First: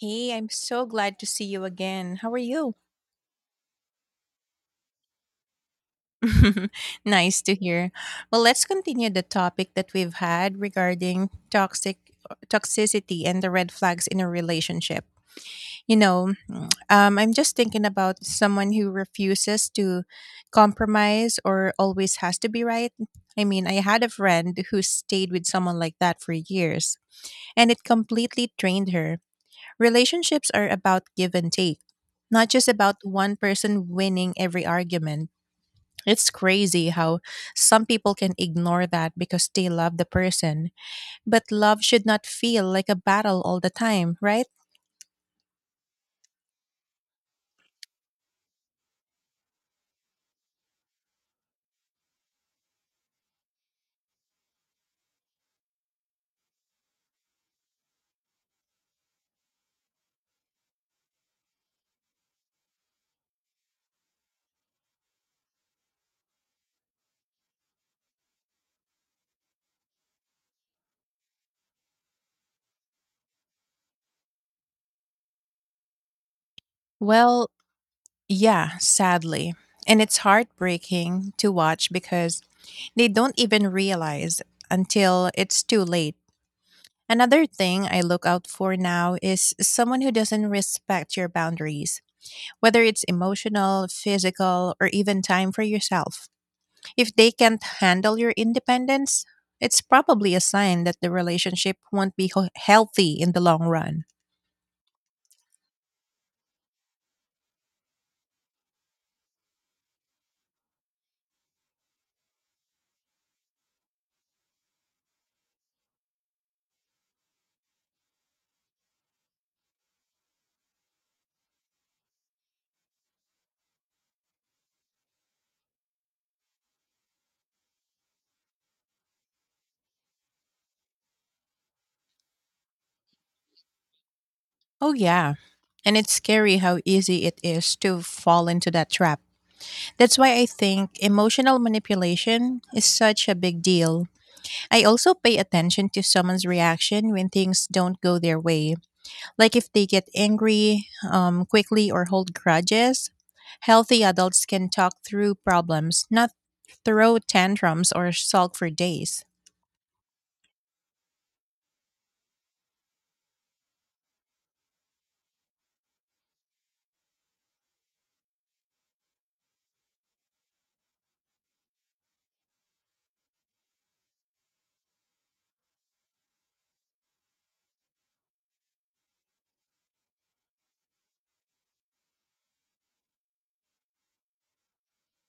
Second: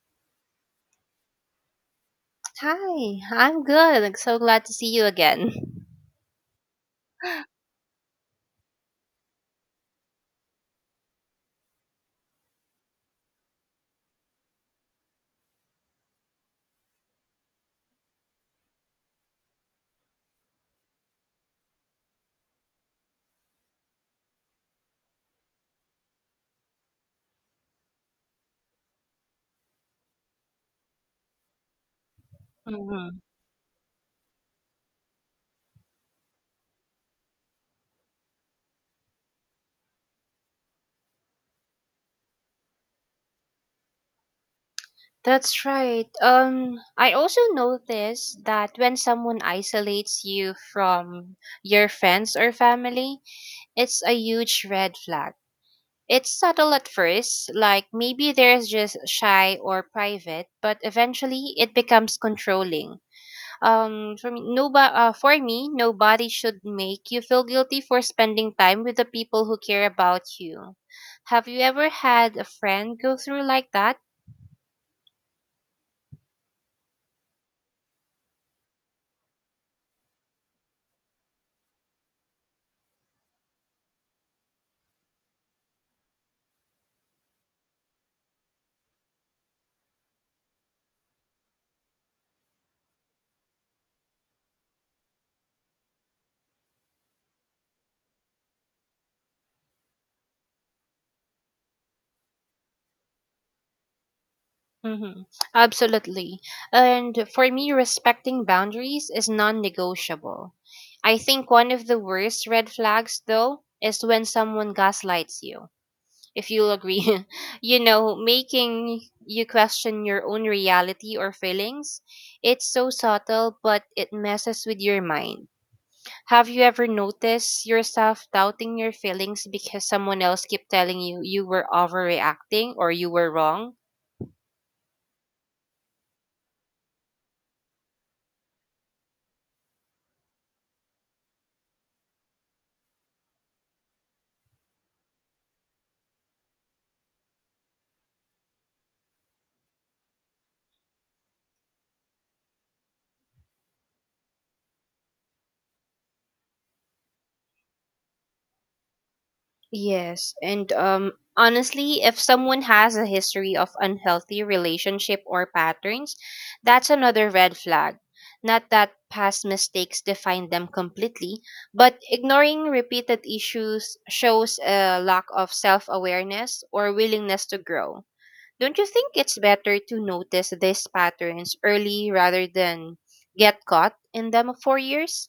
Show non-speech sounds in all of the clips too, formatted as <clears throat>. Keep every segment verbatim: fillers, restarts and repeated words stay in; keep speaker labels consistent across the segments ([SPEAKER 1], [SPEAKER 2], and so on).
[SPEAKER 1] Hey, I'm so glad to see you again. How are you?
[SPEAKER 2] Hi, I'm good. I'm so glad to see you again.
[SPEAKER 1] <laughs> Nice to hear. Well, let's continue the topic that we've had regarding toxic toxicity and the red flags in a relationship. You know, <clears throat> mm, um, I'm just thinking about someone who refuses to compromise or always has to be right. I mean, I had a friend who stayed with someone like that for years, and it completely drained her. Relationships are about give and take, not just about
[SPEAKER 2] Mhm.
[SPEAKER 1] one person winning every argument. It's crazy how some people can ignore that because they love the person. But love should not feel like a battle all the time, right?
[SPEAKER 2] That's right. Um, I also noticed that when someone isolates you from your friends or family, it's a huge red flag. It's subtle at first, like maybe they're just shy or private, but eventually it becomes controlling. Um, for me, no, bo- uh, for me, nobody should make you feel guilty for spending time with the people who care about you. Have you ever had a friend go through like that?
[SPEAKER 1] Well, yeah, sadly. And it's heartbreaking to watch because they don't even realize until it's too late. Another thing I look out for now is someone who doesn't respect your boundaries, whether it's emotional, physical, or even time for yourself. If they can't handle your independence, it's probably a sign that the relationship won't be ho- healthy in the long run.
[SPEAKER 2] Mm-hmm. Absolutely. And for me, respecting boundaries is non-negotiable. I think one of the worst red flags, though, is when someone gaslights you if you'll agree, <laughs> you know, making you question your own reality or feelings. It's so subtle, but it messes with your mind. Have you ever noticed yourself doubting your feelings because someone else kept telling you you were overreacting or you were wrong?
[SPEAKER 1] Oh, yeah. And it's scary how easy it is to fall into that trap. That's why I think emotional manipulation is such a big deal. I also pay attention to someone's reaction when things don't go their way, like if they get angry um, quickly or hold grudges. Healthy adults can talk through problems, not throw tantrums or sulk for days.
[SPEAKER 2] Yes, and um, honestly, if someone has a history of unhealthy relationship or patterns, that's another red flag. Not that past mistakes define them completely, but ignoring repeated issues shows a lack of self awareness or willingness to grow. Don't you think it's better to notice these patterns early rather than get caught in them for years?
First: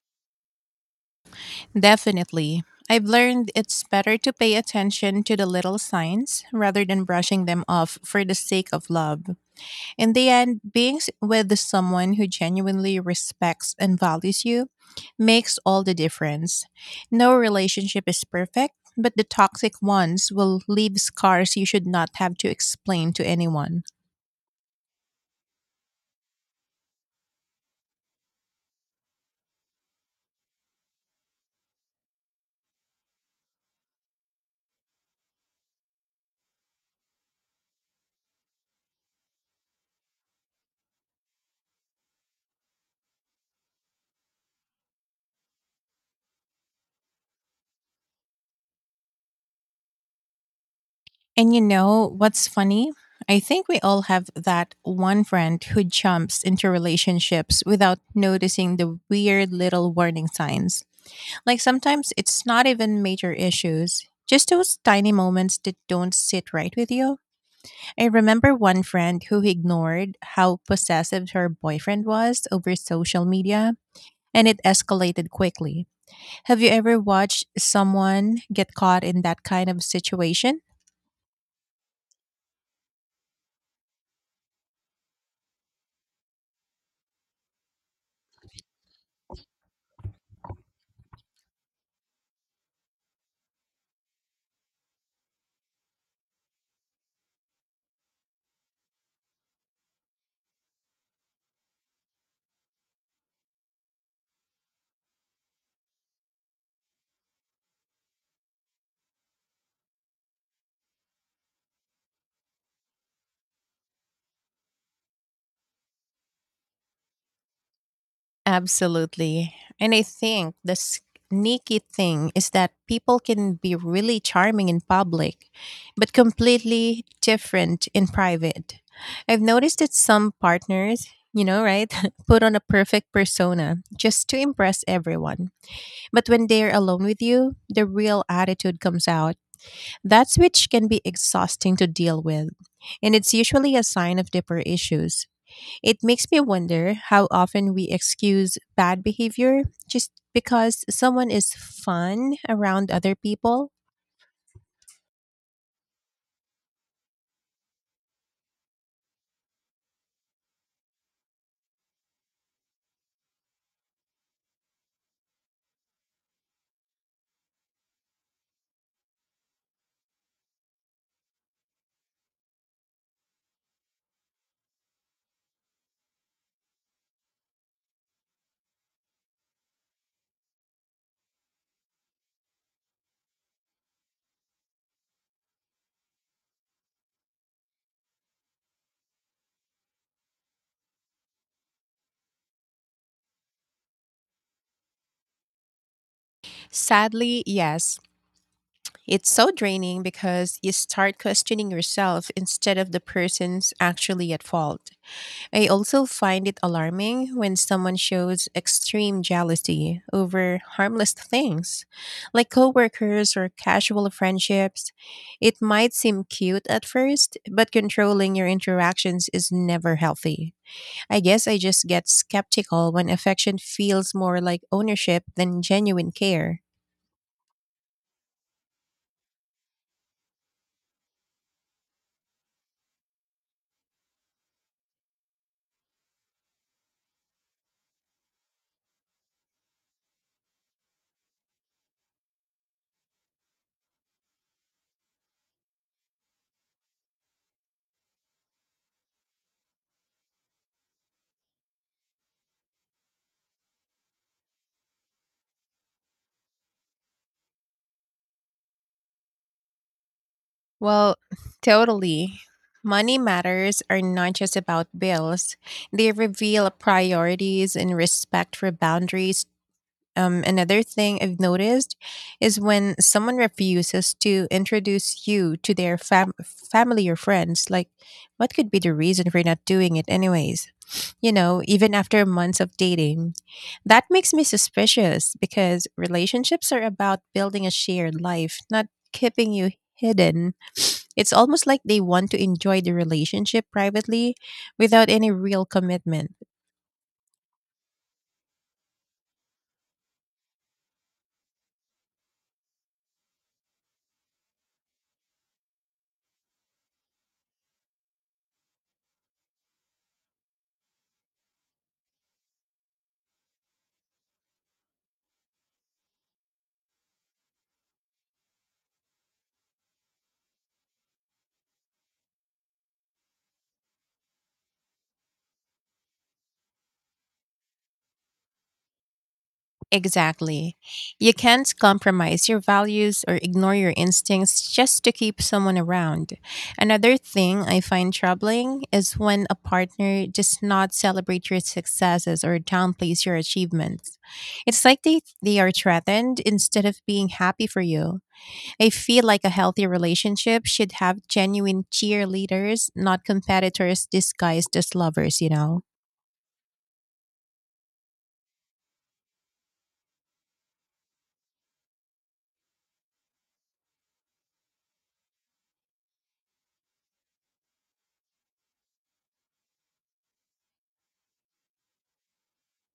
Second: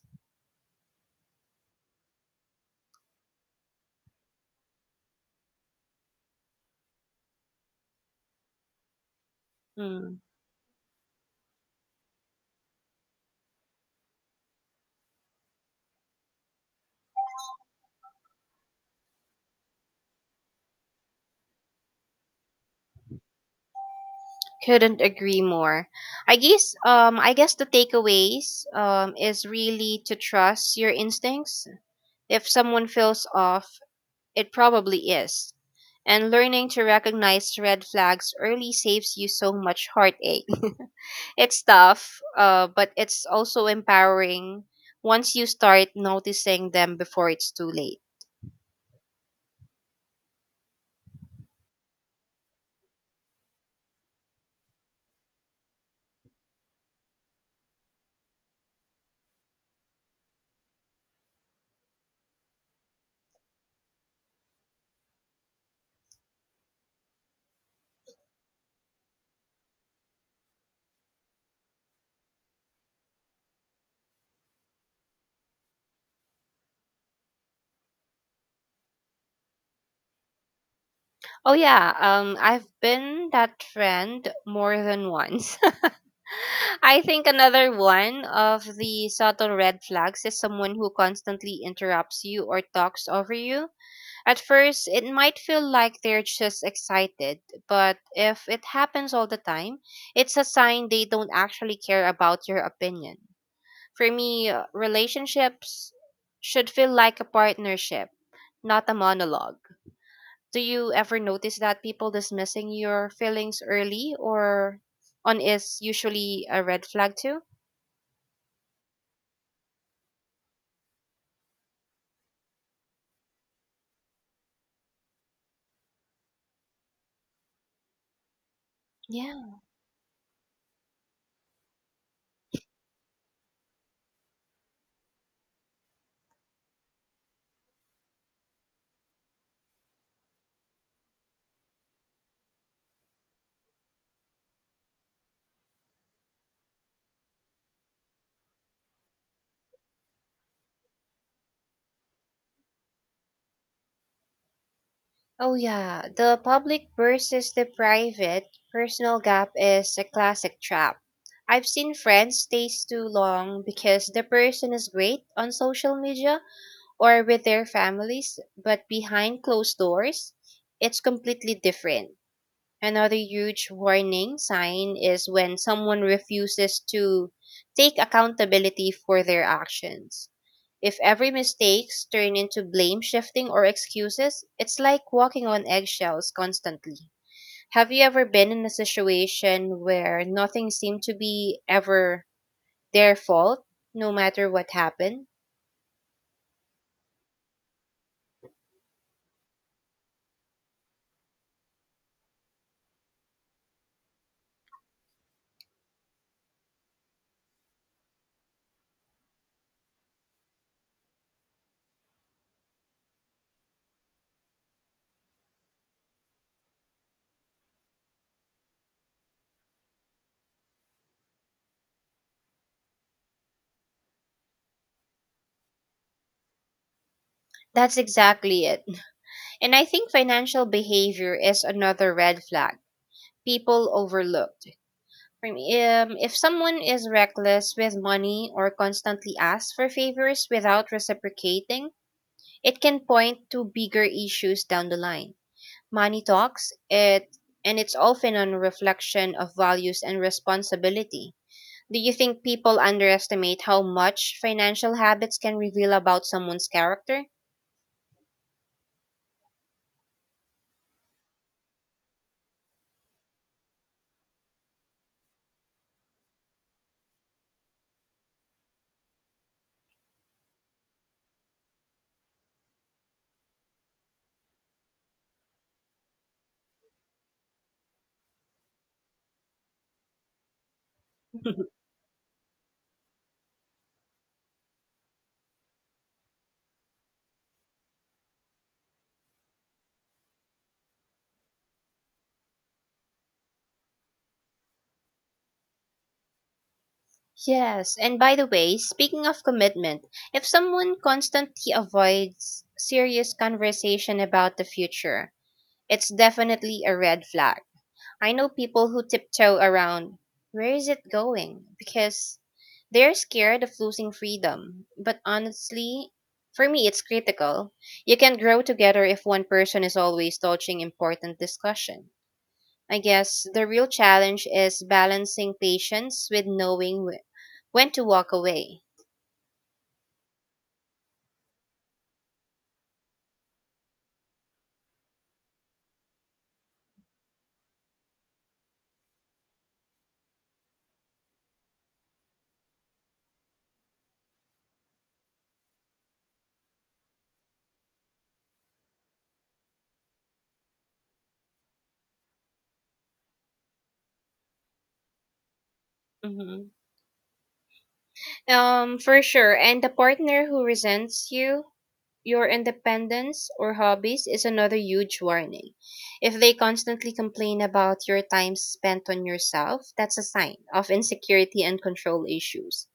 [SPEAKER 1] Definitely. I've learned it's better to pay attention to the little signs rather than brushing them off for the sake of love. In
[SPEAKER 2] Hmm.
[SPEAKER 1] the end, being s- with someone who genuinely respects and values you makes all the difference. No relationship is perfect, but the toxic ones will leave scars you should not have to explain to anyone.
[SPEAKER 2] Couldn't agree more. I guess um I guess the takeaways um is really to trust your instincts. If someone feels off, it probably is. And learning to recognize red flags early saves you so much heartache. <laughs> It's tough, uh, but it's also empowering once you start noticing them before it's too late.
[SPEAKER 1] And you know what's funny? I think we all have that one friend who jumps into relationships without noticing the weird little warning signs. Like sometimes it's not even major issues, just those tiny moments that don't sit right with you. I remember one friend who ignored how possessive her boyfriend was over social media, and it escalated quickly. Have you ever watched someone get caught in that kind of situation?
[SPEAKER 2] Oh yeah, um I've been that trend more than once. <laughs> I think another one of the subtle red flags is someone who constantly interrupts you or talks over you. At first, it might feel like they're just excited, but if it happens all the time, it's a sign they don't actually care about your opinion. For me, uh, relationships should feel like a partnership, not a monologue. Do you ever notice that people dismissing your feelings early or on is usually a red flag too?
[SPEAKER 1] Absolutely. And I think the sneaky thing is that people can be really charming in public, but completely different in private. I've
[SPEAKER 2] Yeah.
[SPEAKER 1] noticed that some partners, you know, right, <laughs> put on a perfect persona just to impress everyone. But when they're alone with you, the real attitude comes out. That's which can be exhausting to deal with. And it's usually a sign of deeper issues. It makes me wonder how often we excuse bad behavior just because someone is fun around other people.
[SPEAKER 2] Oh, yeah. The public versus the private personal gap is a classic trap. I've seen friends stay too long because the person is great on social media or with their families, but behind closed doors, it's completely different. Another huge warning sign is when someone refuses to take accountability for their actions. If every mistakes turn into blame shifting or excuses, it's like walking on eggshells constantly. Have you ever been in a situation where nothing seemed to be ever their fault, no matter what happened?
[SPEAKER 1] Sadly, yes. It's so draining because you start questioning yourself instead of the person's actually at fault. I also find it alarming when someone shows extreme jealousy over harmless things, like coworkers or casual friendships. It might seem cute at first, but controlling your interactions is never healthy. I guess I just get skeptical when affection feels more like ownership than genuine care.
[SPEAKER 2] That's exactly it. And I think financial behavior is another red flag people overlook. For me, um, if someone is reckless with money or constantly asks for favors without reciprocating, it can point to bigger issues down the line. Money talks, it and it's often a reflection of values and responsibility. Do you think people underestimate how much financial habits can reveal about someone's character?
[SPEAKER 1] Well, <sighs> totally. Money matters are not just about bills. They reveal priorities and respect for boundaries. Um, another thing I've noticed is when someone refuses to introduce you to their fam- family or friends, like, what could be the reason for not doing it, anyways? You know,
[SPEAKER 2] <laughs>
[SPEAKER 1] even after months of dating, that makes me suspicious because relationships are about building a shared life, not keeping you hidden. It's almost like they want to enjoy the relationship privately without any real commitment.
[SPEAKER 2] Yes, and by the way, speaking of commitment, if someone constantly avoids serious conversation about the future, it's definitely a red flag. I know people who tiptoe around where is it going because they're scared of losing freedom. But honestly, for me, it's critical. You can grow together if one person is always dodging important discussion. I guess the real challenge is balancing patience with knowing wh- when to walk away.
[SPEAKER 1] Exactly. You can't compromise your values or ignore your instincts just to keep someone around. Another thing I find troubling is when a partner does not celebrate your successes or downplays your achievements. It's like they, they are threatened instead of being happy for you. I feel like a healthy relationship should have genuine cheerleaders, not competitors disguised as lovers, you know?
[SPEAKER 2] Hmm. Um, for sure. And the partner who resents you, your independence, or hobbies is another huge warning. If they constantly complain about your time spent on yourself, that's a sign of insecurity and control issues.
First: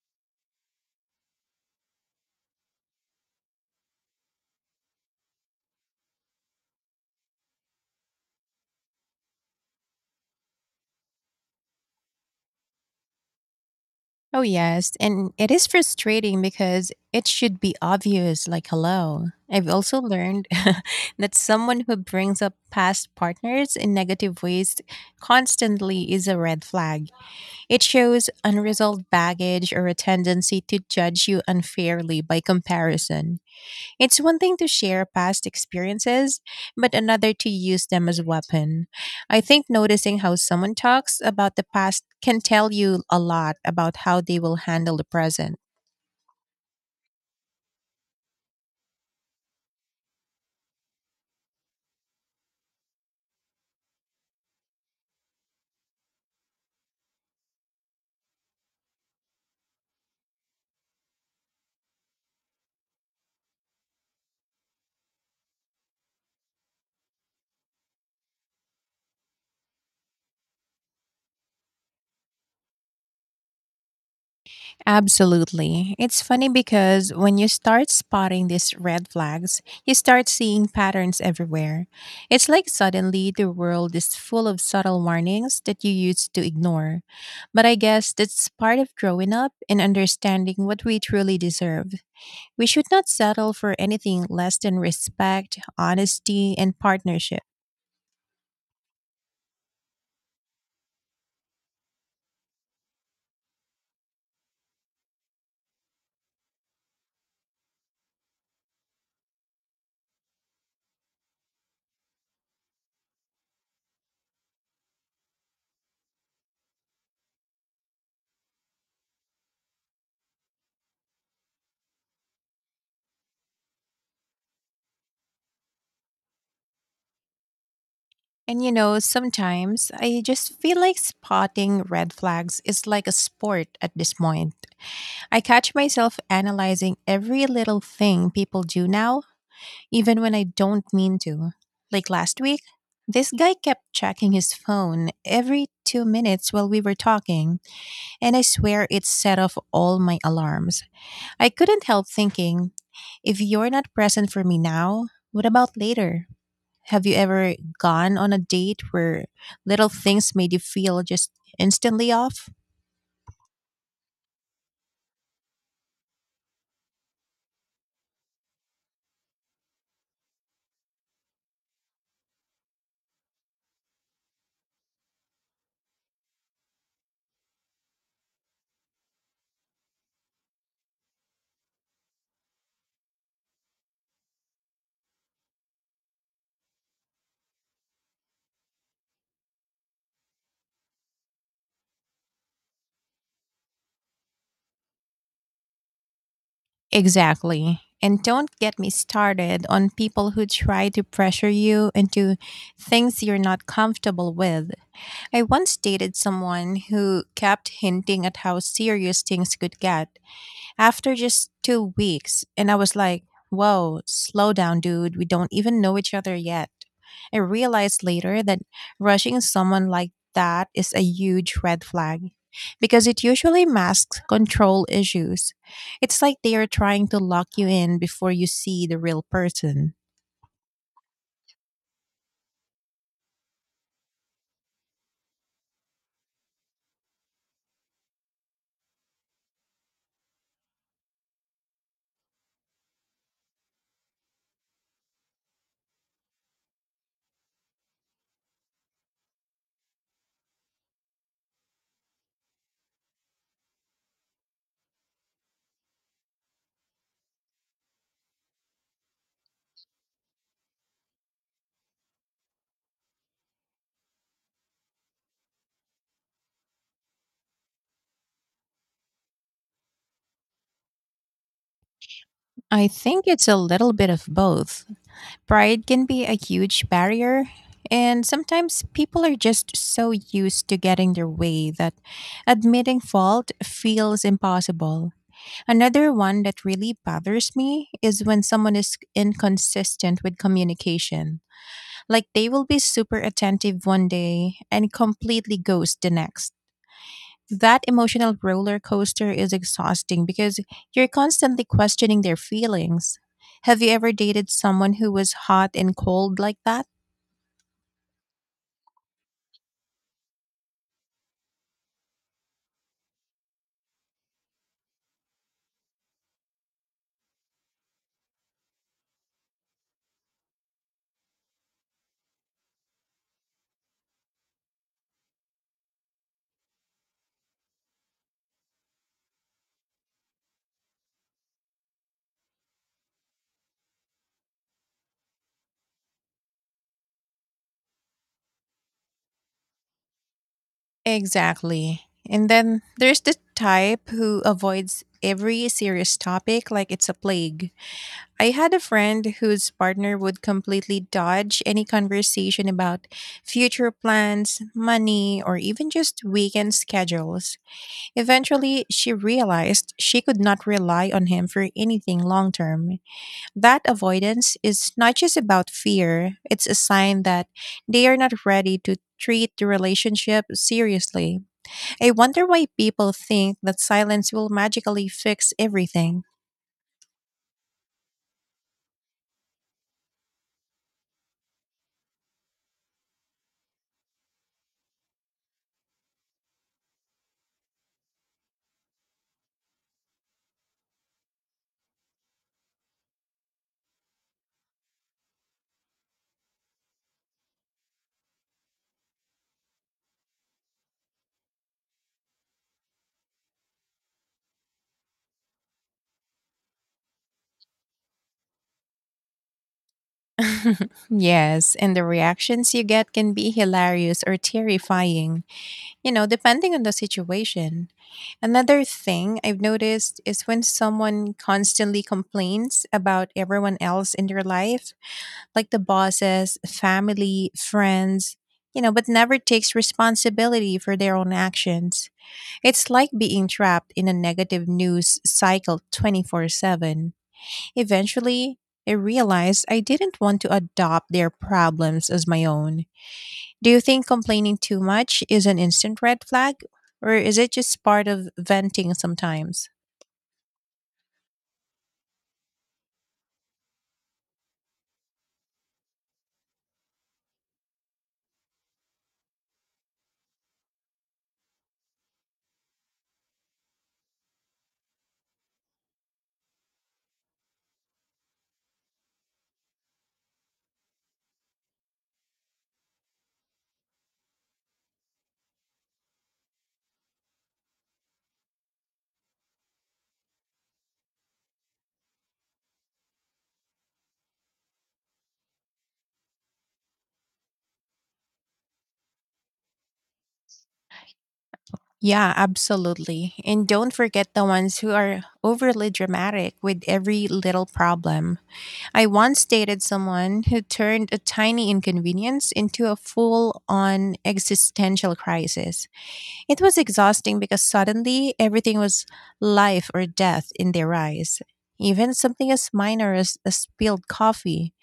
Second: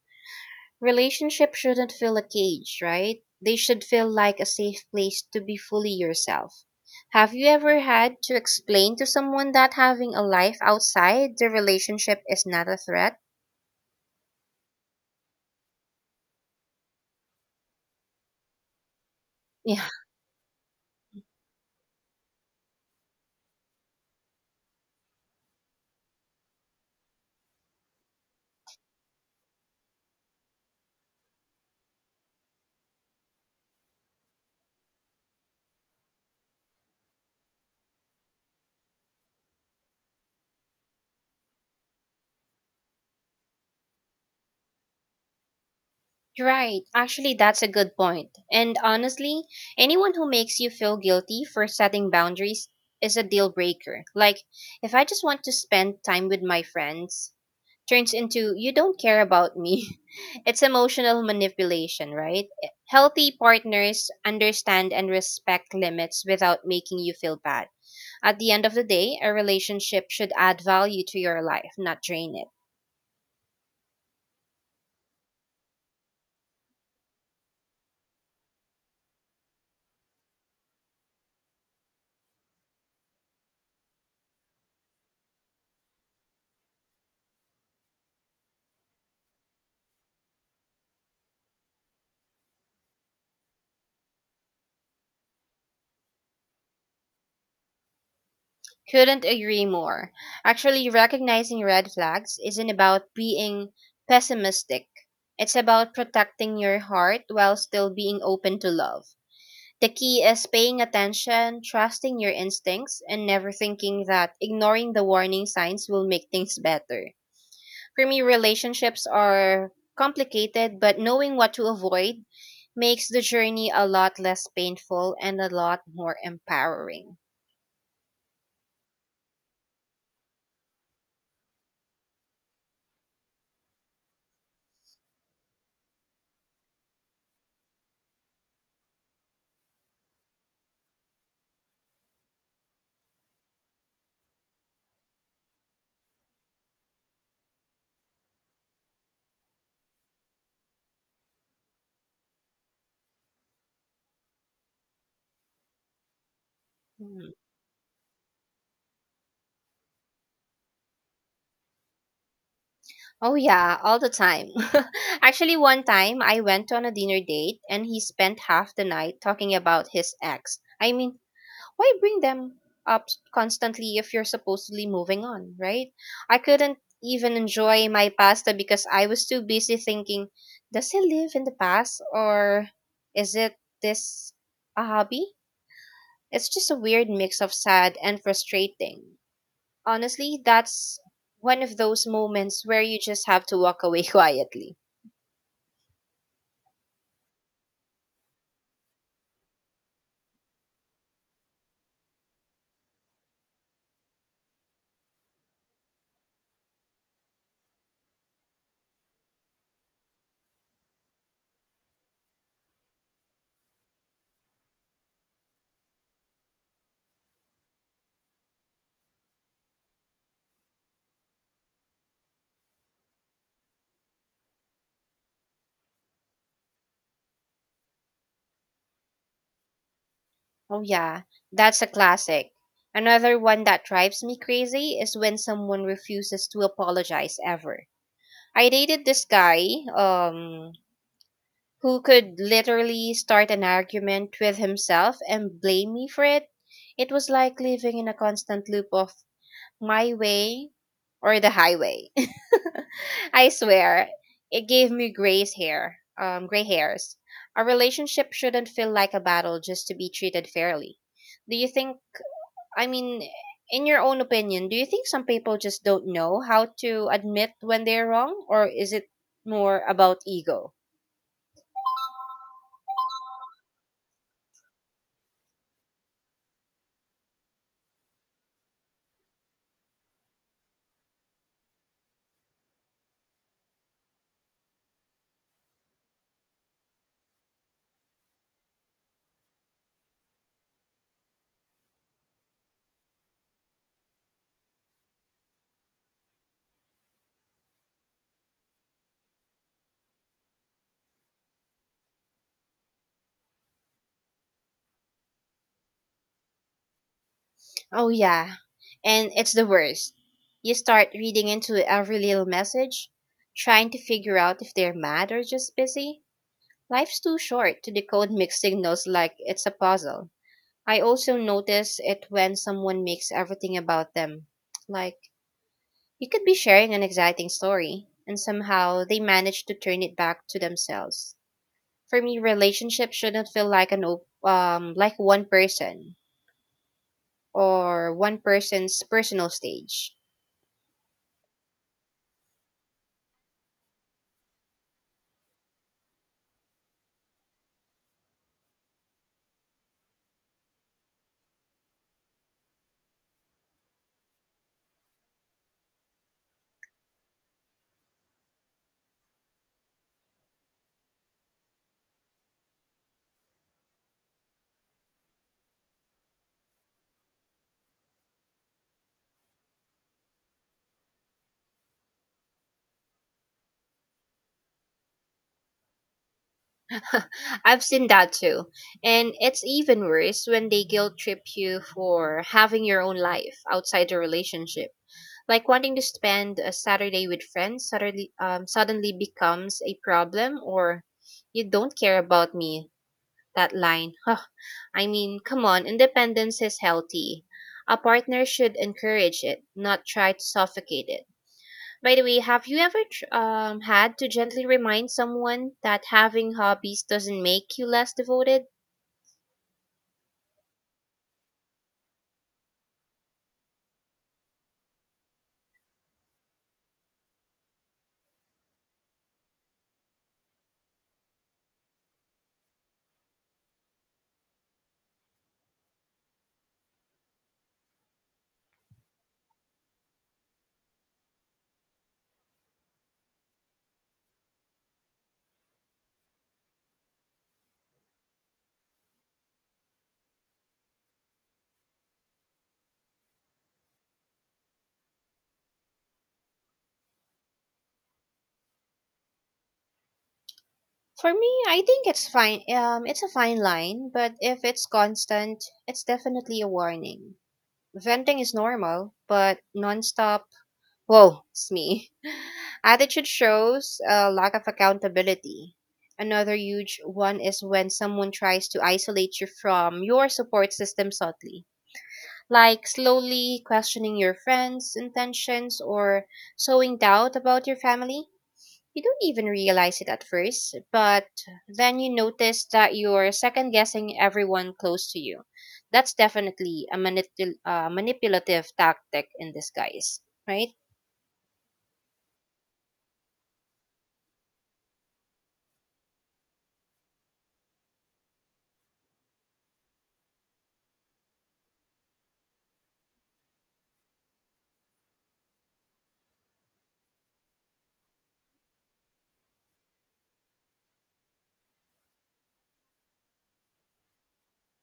[SPEAKER 2] Relationships shouldn't feel a cage, right? They should feel like a safe place to be fully yourself. Have you ever had to explain to someone that having a life outside the relationship is not a threat?
[SPEAKER 1] Oh, yes. And it is frustrating because it should be obvious, like, hello. I've
[SPEAKER 2] Yeah,
[SPEAKER 1] also learned <laughs> that someone who brings up past partners in negative ways constantly is a red flag. It shows unresolved baggage or a tendency to judge you unfairly by comparison. It's one thing to share past experiences, but another to use them as a weapon. I think noticing how someone talks about the past can tell you a lot about how they will handle the present.
[SPEAKER 2] right. Actually, that's a good point. And honestly, anyone who makes you feel guilty for setting boundaries is a deal breaker. Like, if I just want to spend time with my friends, turns into you don't care about me. <laughs> It's emotional manipulation, right? Healthy partners understand and respect limits without making you feel bad. At the end of the day, a relationship should add value to your life, not drain it.
[SPEAKER 1] Absolutely. It's funny because when you start spotting these red flags, you start seeing patterns everywhere. It's like suddenly the world is full of subtle warnings that you used to ignore. But I guess that's part of growing up and understanding what we truly deserve. We should not settle for anything less than respect, honesty, and partnership.
[SPEAKER 2] Couldn't agree more. Actually, recognizing red flags isn't about being pessimistic. It's about protecting your heart while still being open to love. The key is paying attention, trusting your instincts, and never thinking that ignoring the warning signs will make things better. For me, relationships are complicated, but knowing what to avoid makes the journey a lot less painful and a lot more empowering.
[SPEAKER 1] And you know, sometimes I just feel like spotting red flags is like a sport at this point. I catch myself analyzing every little thing people do now, even when I don't mean to. Like last week, this guy kept checking his phone every two minutes while we were talking, and I swear it set off all my alarms. I couldn't help thinking, if you're not present for me now, what about later? Have you
[SPEAKER 2] Hmm.
[SPEAKER 1] ever gone on a date where little things made you feel just instantly off?
[SPEAKER 2] Oh yeah, all the time. <laughs> Actually, one time I went on a dinner date and he spent half the night talking about his ex. I mean, why bring them up constantly if you're supposedly moving on, right? I couldn't even enjoy my pasta because I was too busy thinking, does he live in the past or is it this a hobby? It's just a weird mix of sad and frustrating. Honestly, that's one of those moments where you just have to walk away <laughs> quietly.
[SPEAKER 1] Exactly. And don't get me started on people who try to pressure you into things you're not comfortable with. I once dated someone who kept hinting at how serious things could get after just two weeks, and I was like, whoa, slow down, dude. We don't even know each other yet. I realized later that rushing someone like that is a huge red flag because it usually masks control issues. It's like they are trying to lock you in before you see the real person.
[SPEAKER 2] Oh, yeah, that's a classic. Another one that drives me crazy is when someone refuses to apologize ever. I dated this guy um, who could literally start an argument with himself and blame me for it. It was like living in a constant loop of My Way or The Highway. <laughs> I swear, it gave me grays hair, um, gray hairs. A relationship shouldn't feel like a battle just to be treated fairly. Do you think, I mean, in your own opinion, do you think some people just don't know how to admit when they're wrong, or is it more about ego?
[SPEAKER 1] I think it's a little bit of both. Pride can be a huge barrier, and sometimes people are just so used to getting their way that admitting fault feels impossible. Another one that really bothers me is when someone is inconsistent with communication. Like they will be super attentive one day and completely ghost the next. That emotional roller coaster is exhausting because you're constantly questioning their feelings. Have you ever dated someone who was hot and cold like that?
[SPEAKER 2] Oh, yeah. And it's the worst. You start reading into every little message, trying to figure out if they're mad or just busy. Life's too short to decode mixed signals like it's a puzzle. I also notice it when someone makes everything about them. Like, you could be sharing an exciting story, and somehow they manage to turn it back to themselves. For me, relationships shouldn't feel like an op- um like one person or one person's personal stage.
[SPEAKER 1] Exactly. And then there's the type who avoids every serious topic like it's a plague. I had a friend whose partner would completely dodge any conversation about future plans, money, or even just weekend schedules. Eventually, she realized she could not rely on him for anything long term. That avoidance is not just about fear, it's a sign that they are not ready to treat the relationship seriously. I wonder why people think that silence will magically fix everything.
[SPEAKER 2] <laughs> I've seen that too. And it's even worse when they guilt trip you for having your own life outside the relationship. Like wanting to spend a Saturday with friends suddenly um, suddenly becomes a problem or you don't care about me. That line. Huh. I mean, come on, independence is healthy. A partner should encourage it, not try to suffocate it. By the way, have you ever tr- um, had to gently remind someone that having hobbies doesn't make you less devoted?
[SPEAKER 1] Yes, and the reactions you get can be hilarious or terrifying, you know, depending on the situation. Another thing I've noticed is when someone constantly complains about everyone else in their life, like the bosses, family, friends, you know, but never takes responsibility for their own actions. It's like being trapped in a negative news cycle twenty-four seven. Eventually, I realized I didn't want to adopt their problems as my own. Do you think complaining too much is an instant red flag, or is it just part of venting sometimes?
[SPEAKER 2] For me, I think it's fine. Um, it's a fine line, but if it's constant, it's definitely a warning. Venting is normal, but nonstop, whoa, it's me. <laughs> Attitude shows a lack of accountability. Another huge one is when someone tries to isolate you from your support system subtly, like slowly questioning your friends' intentions or sowing doubt about your family. You don't even realize it at first, but then you notice that you're second guessing everyone close to you. That's definitely a manipul- uh, manipulative tactic in disguise, right?
[SPEAKER 1] Yeah, absolutely. And don't forget the ones who are overly dramatic with every little problem. I once dated someone who turned a tiny inconvenience into a full on existential crisis. It was exhausting because suddenly everything was life or death in their eyes. Even something as minor as a spilled coffee.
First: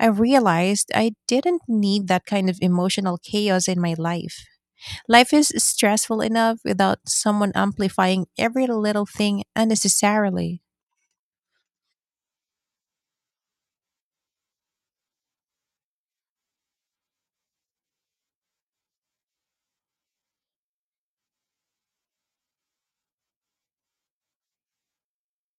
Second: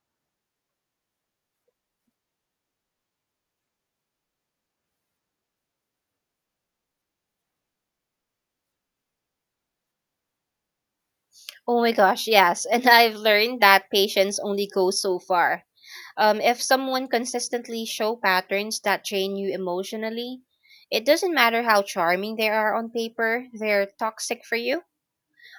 [SPEAKER 1] I realized I didn't need that kind of emotional chaos in my life. Life is stressful enough without someone amplifying every little thing unnecessarily.
[SPEAKER 2] Oh my gosh, yes. <laughs> And I've learned that patience only goes so far. Um, if someone consistently show patterns that drain you emotionally, it doesn't matter how charming they are on paper, they're toxic for you.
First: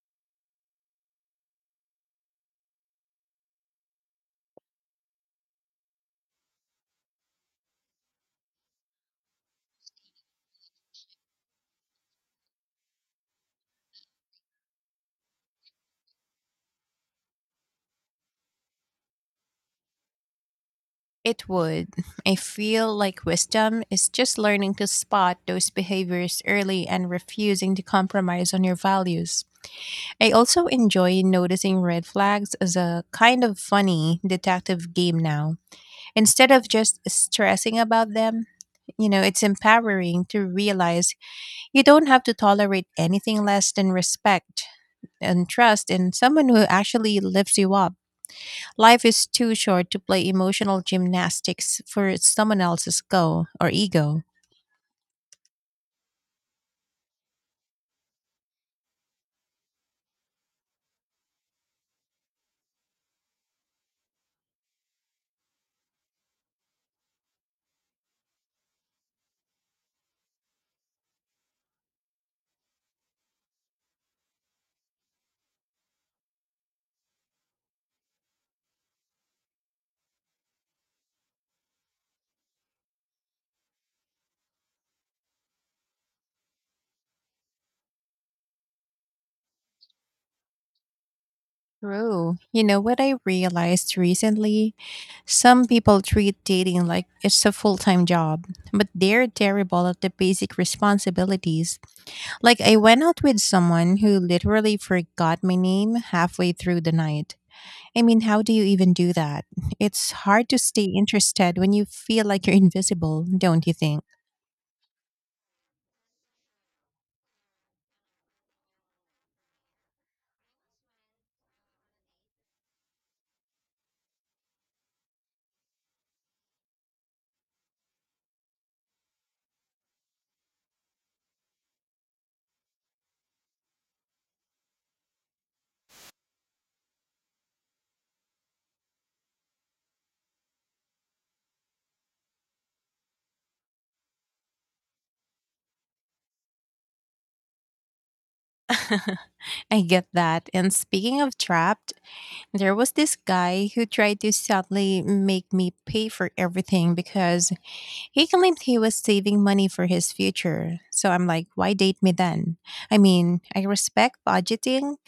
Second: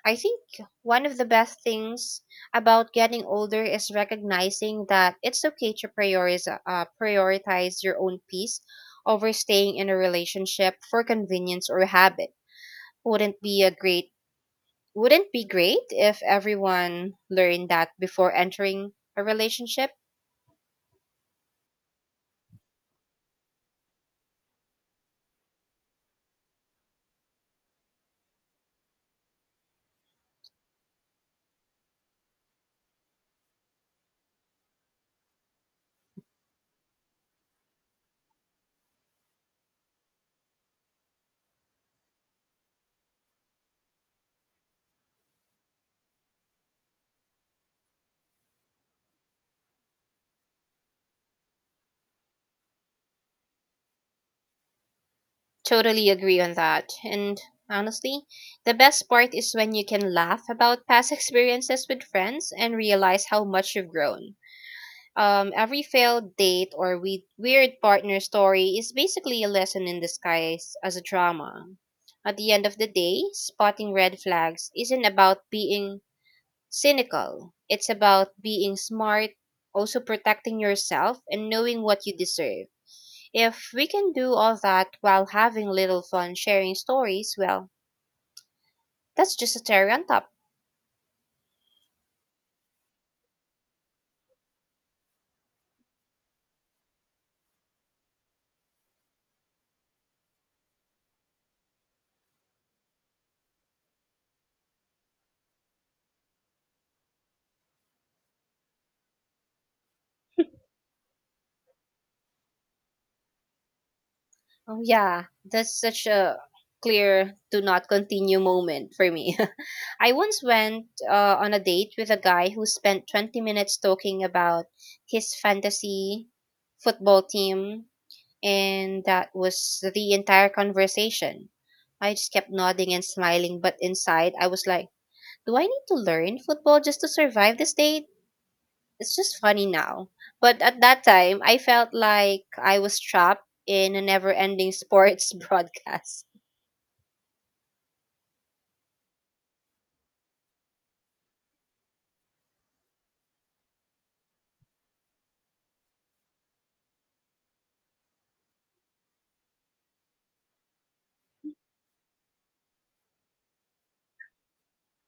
[SPEAKER 2] I think one of the best things about getting older is recognizing that it's okay to prioritize, uh, prioritize your own peace over staying in a relationship for convenience or habit. Wouldn't be a great wouldn't be great if everyone learned that before entering a relationship.
[SPEAKER 1] It would. I feel like wisdom is just learning to spot those behaviors early and refusing to compromise on your values. I also enjoy noticing red flags as a kind of funny detective game now. Instead of just stressing about them, you know, it's empowering to realize you don't have to tolerate anything less than respect and trust in someone who actually lifts you up. Life is too short to play emotional gymnastics for someone else's go or ego.
[SPEAKER 2] Totally agree on that. And honestly, the best part is when you can laugh about past <laughs> experiences with friends and realize how much you've grown. Um, every failed date or we- weird partner story is basically a lesson in disguise as a drama. At the end of the day, spotting red flags isn't about being cynical. It's about being smart, also protecting yourself and knowing what you deserve. If we can do all that while having little fun sharing stories, well, that's just a cherry on top.
[SPEAKER 1] True. You know what I realized recently? Some people treat dating like it's a full time job, but they're terrible at the basic responsibilities. Like, I went out with someone who literally forgot my name halfway through the night. I mean, how do you even do that? It's hard to stay interested when you feel like you're invisible, don't you think?
[SPEAKER 2] Oh yeah, that's such a clear do not continue moment for me. <laughs> I once went uh, on a date with a guy who spent twenty minutes talking about his fantasy football team, and that was the entire conversation. I just kept nodding and smiling but inside I was like, do I need to learn football just to survive this date? It's just funny now. But at that time, I felt like I was trapped in a never ending sports <laughs> broadcast.
[SPEAKER 1] <laughs> I get that. And speaking of trapped, there was this guy who tried to subtly make me pay for everything because he claimed he was saving money for his future. So I'm like, why date me then? I mean, I respect budgeting,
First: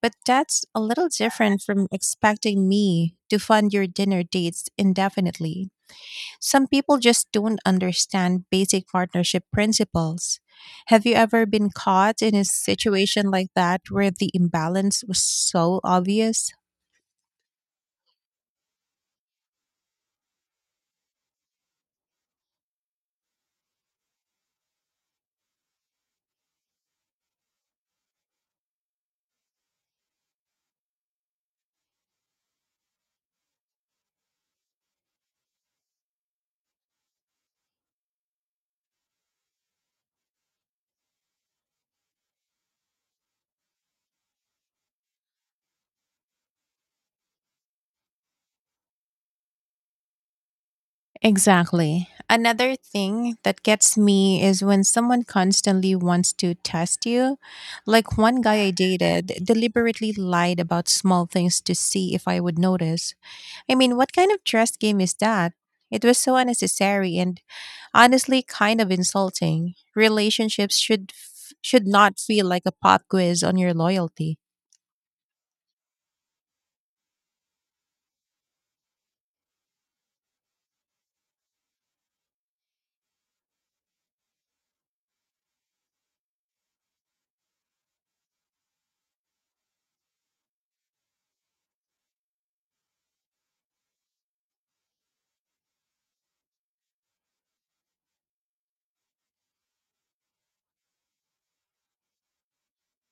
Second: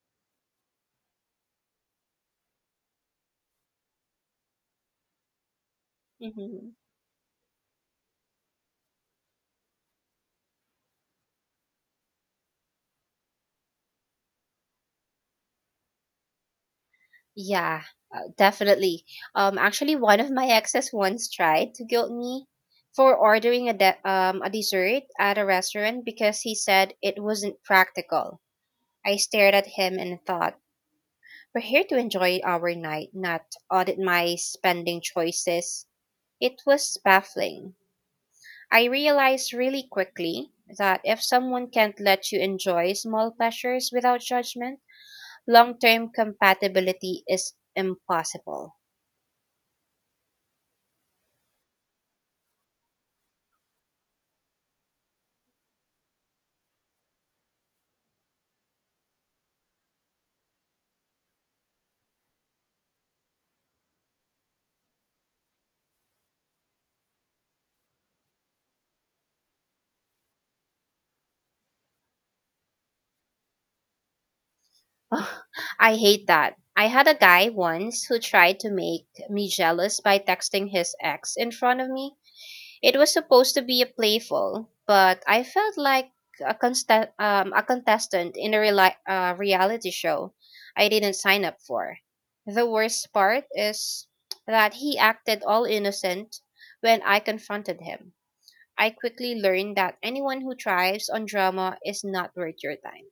[SPEAKER 1] but that's a little different from expecting me to fund your dinner dates indefinitely. Some
[SPEAKER 2] Hmm.
[SPEAKER 1] people just don't understand basic partnership principles. Have you ever been caught in a situation like that where the imbalance was so obvious?
[SPEAKER 2] Yeah, uh, definitely. Um, actually, one of my exes once tried to guilt me for ordering a, de- um, a dessert at a restaurant because he said it wasn't practical. I stared at him and thought, we're here to enjoy our night, not audit my spending choices. It was baffling. I realized really quickly that if someone can't let you enjoy small pleasures without judgment, long term compatibility is impossible.
[SPEAKER 1] Exactly. Another thing that gets me is when someone constantly wants to test you. Like, one guy I dated deliberately lied about small things to see if I would notice. I mean, what kind of trust game is that? It was so unnecessary and honestly kind of insulting. Relationships should f- should not feel like a pop quiz on your loyalty.
[SPEAKER 2] Ugh, I hate that. I had a guy once who tried to make me jealous by texting his ex in front of me. It was supposed to be a playful, but I felt like a, consta- um, a contestant in a reali- uh, reality show I didn't sign up for. The worst part is that he acted all innocent when I confronted him. I quickly learned that anyone who thrives on drama is not worth your time.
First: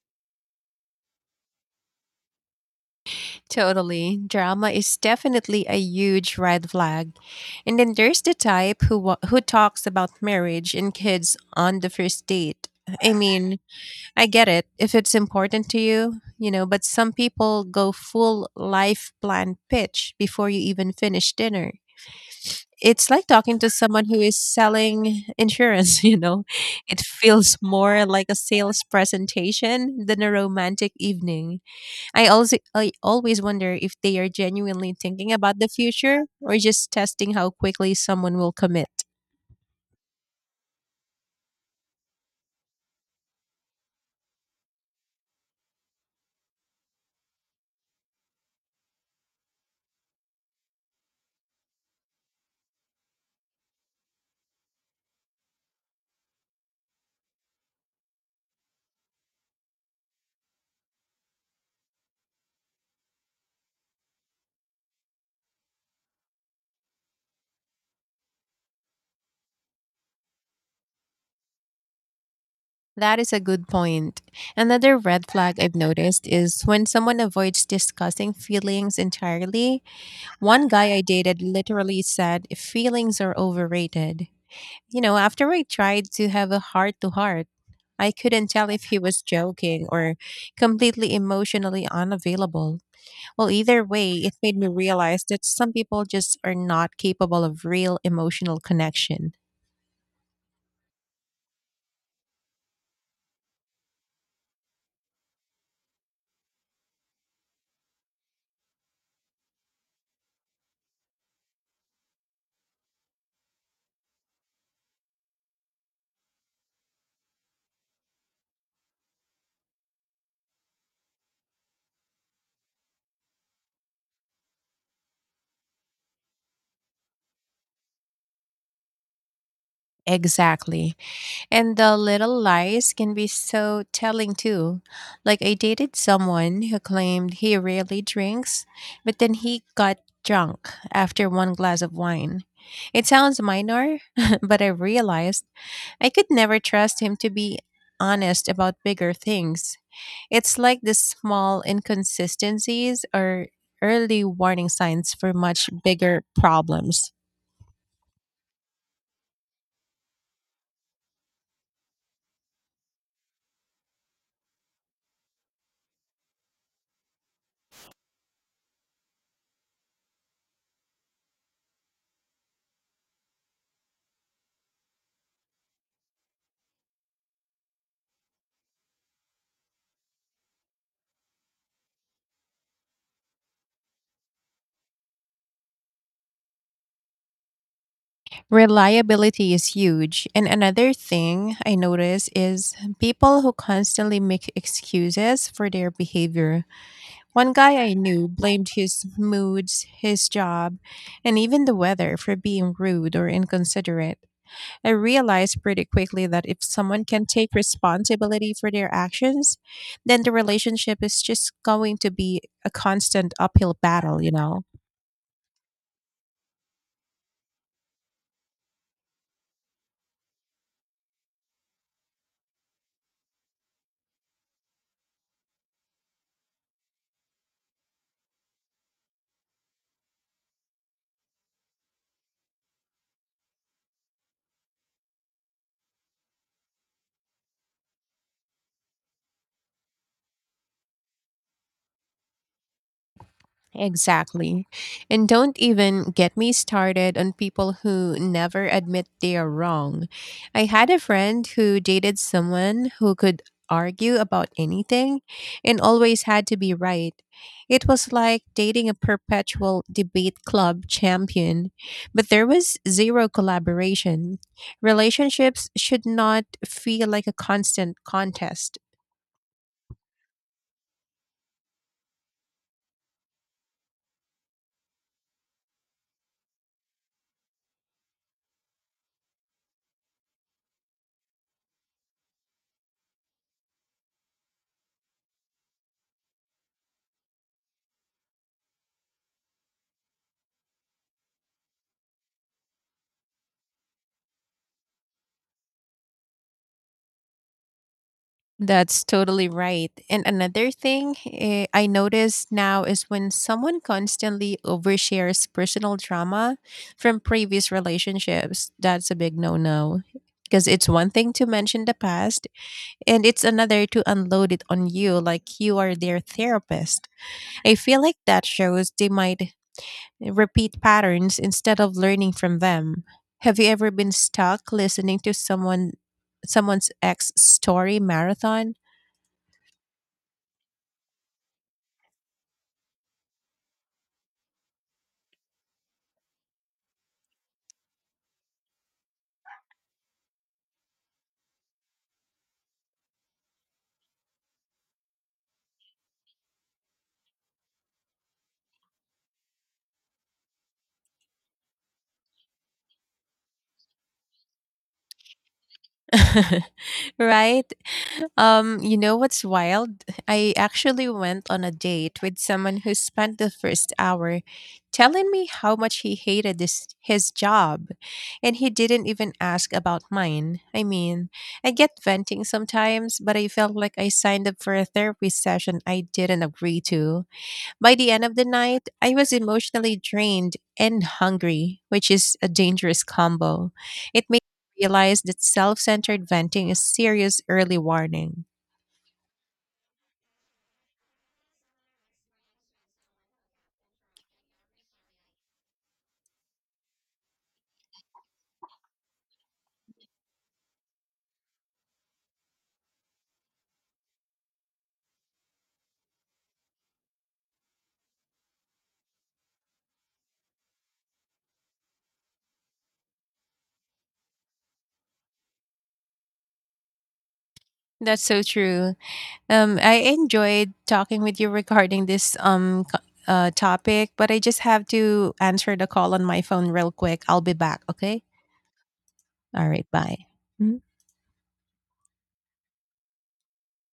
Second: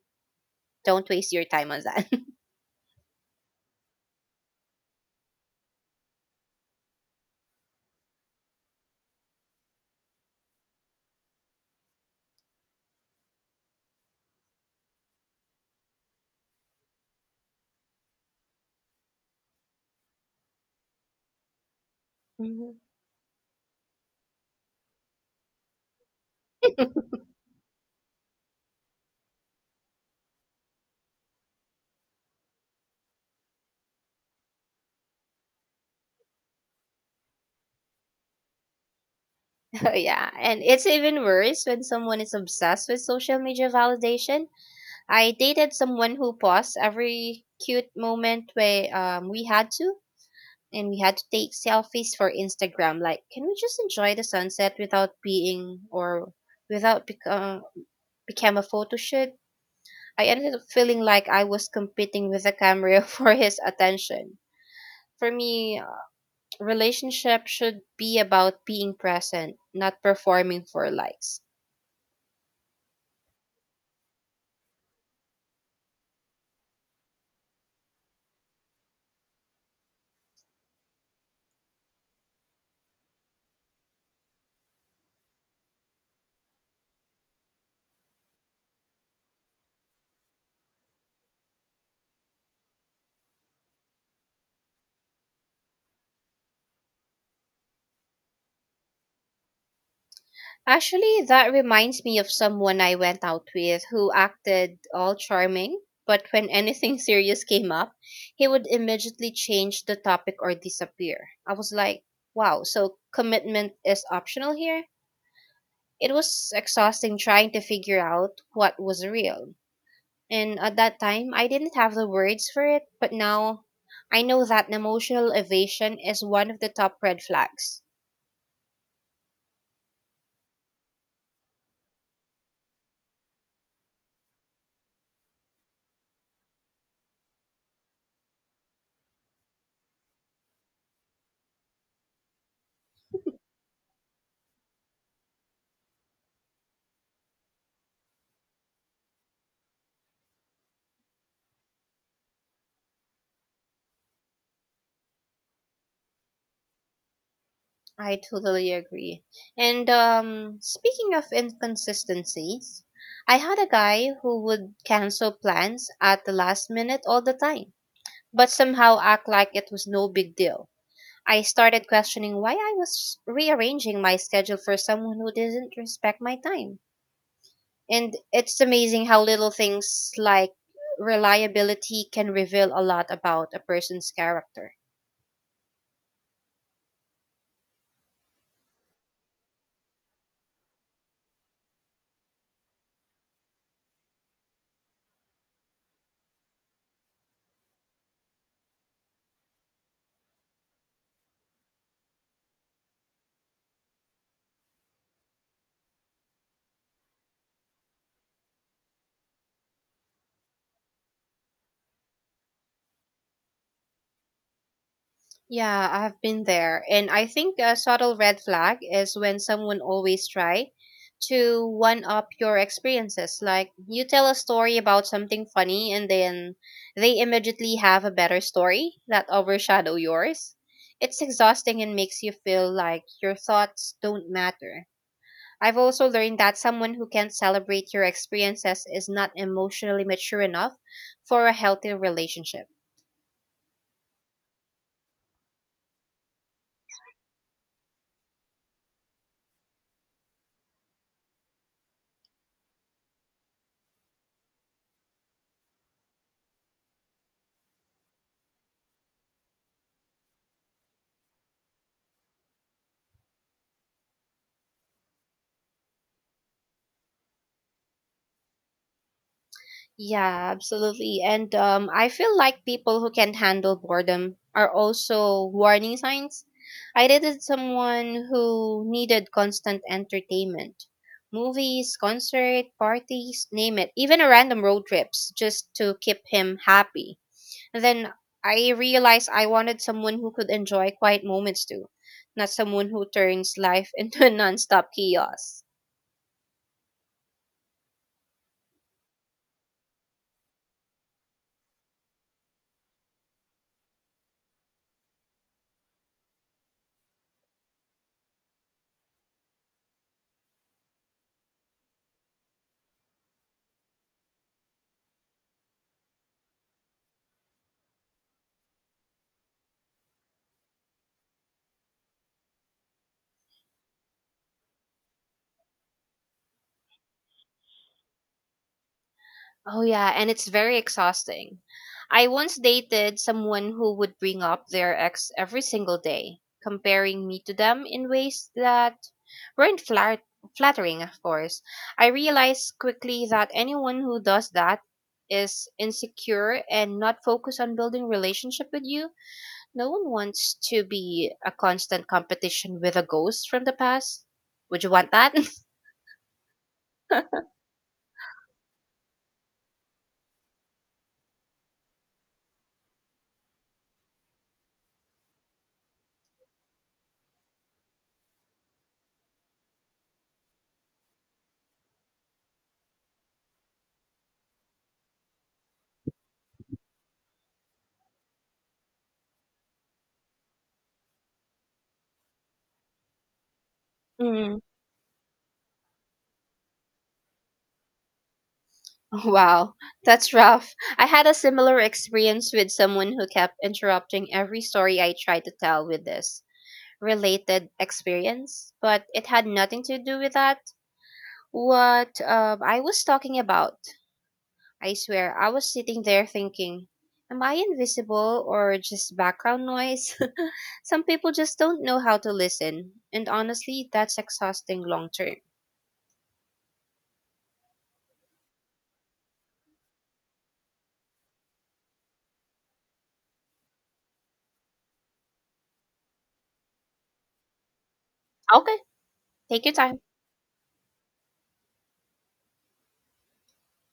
[SPEAKER 2] Don't waste your time on that. <laughs>
[SPEAKER 1] Totally. Drama is definitely a huge red flag. And then there's the type who wa- who talks about marriage and kids on the first date. I mean, I get it if it's important to you, you know, but some people go full life plan pitch before you even finish dinner.
[SPEAKER 2] Mhm.
[SPEAKER 1] It's like talking to someone who is selling insurance, <laughs> you know? It feels more like a sales presentation than a romantic evening. I also I always wonder if they are genuinely thinking about the future or just testing how quickly someone will commit.
[SPEAKER 2] <laughs> Oh, yeah. And it's even worse when someone is obsessed with social media validation. I dated someone who paused every cute moment we um we had to and we had to take selfies for Instagram. Like, can we just enjoy the sunset without being or without become become a photo shoot? I ended up feeling like I was competing with the camera <laughs> for his attention. For me, relationship should be about being present, not performing for likes.
[SPEAKER 1] That is a good point. Another red flag I've noticed is when someone avoids discussing feelings entirely. One guy I dated literally said feelings are overrated. You know, after I tried to have a heart to heart, I couldn't tell if he was joking or completely emotionally unavailable. Well, either way, it made me realize that some people just are not capable of real emotional connection.
[SPEAKER 2] Actually, that reminds me of someone I went out with who acted all charming, but when anything <laughs> serious came up, he would immediately change the topic or disappear. I was like, wow, so commitment is optional here? It was exhausting trying to figure out what was real. And at that time, I didn't have the words for it, but now I know that emotional evasion is one of the top red flags.
[SPEAKER 1] Exactly. And the little lies can be so telling too. Like, I dated someone who claimed he rarely drinks, but then he got drunk after one glass of wine. It sounds minor, <laughs> but I realized I could never trust him to be honest about bigger things. It's like the small inconsistencies are early warning signs for much bigger problems.
[SPEAKER 2] I totally agree. And um, speaking of inconsistencies, I had a guy who would cancel plans at the last minute all the time, but somehow act like it was no big deal. I started questioning why I was rearranging my schedule for someone who didn't respect my time. And it's amazing how little things like reliability can reveal a lot about a person's character.
[SPEAKER 1] Reliability is huge. And another thing I notice is people who constantly make excuses for their behavior. One guy I knew blamed his moods, his job, and even the weather for being rude or inconsiderate. I realized pretty quickly that if someone can take responsibility for their actions, then the relationship is just going to be a constant uphill battle, you know?
[SPEAKER 2] Yeah, I've been there. And I think a subtle red flag is when someone always try to one up your experiences. Like you tell a story about something funny and then they immediately have a better story that overshadow yours. It's exhausting and makes you feel like your thoughts don't matter. I've also learned that someone who can't celebrate your experiences is not emotionally mature enough for a healthy relationship.
[SPEAKER 1] Exactly. And don't even get me started on people who never admit they are wrong. I had a friend who dated someone who could argue about anything and always had to be right. It was like dating a perpetual debate club champion, but there was zero collaboration. Relationships should not feel like a constant contest.
[SPEAKER 2] Yeah, absolutely. And um, I feel like people who can handle boredom are also warning signs. I dated someone who needed constant entertainment, movies, concert, parties, name it, even a random road trips just to keep him happy. Then I realized I wanted someone who could enjoy quiet moments too, not someone who turns life <laughs> into a nonstop chaos.
[SPEAKER 1] That's totally right. And another thing, eh, I notice now is when someone constantly overshares personal drama from previous relationships. That's a big no no. Because it's one thing to mention the past, and it's another to unload it on you like you are their therapist. I feel like that shows they might repeat patterns instead of learning from them. Have you ever been stuck listening to someone someone's ex story marathon?
[SPEAKER 2] Oh yeah, and it's very exhausting. I once dated someone who would bring up their ex every single day, comparing me to them in ways that weren't flat- flattering, of course. I realized quickly that anyone who does that is insecure and not focused on building relationship with you. No one wants to be a constant competition with a ghost from the past. Would you want that?
[SPEAKER 1] <laughs>
[SPEAKER 2] <laughs>
[SPEAKER 1] Right? Um, you know what's wild? I actually went on a date with someone who spent the first hour telling me how much he hated this his job, and he didn't even ask about mine. I mean, I get venting sometimes, but I felt like I signed up for a therapy session I didn't agree to. By the end of the night, I was emotionally drained and hungry, which is a dangerous combo. It made
[SPEAKER 2] Mm.
[SPEAKER 1] me realize that self centered venting is serious early warning.
[SPEAKER 2] <laughs> Wow, that's rough. I had a similar experience with someone who kept interrupting every story I tried to tell with this related experience, but it had nothing to do with that. What uh, I was talking about, I swear, I was sitting there thinking, am I invisible or just background noise? <laughs> Some people just don't know how to listen, and honestly, that's exhausting long term.
[SPEAKER 1] That's so true. Um, I enjoyed talking with you regarding this um co- uh, topic, but I just have to answer the call on my phone real quick. I'll be back. Okay.
[SPEAKER 2] Okay, take
[SPEAKER 1] All
[SPEAKER 2] your
[SPEAKER 1] right.
[SPEAKER 2] time.
[SPEAKER 1] Bye. Mhm.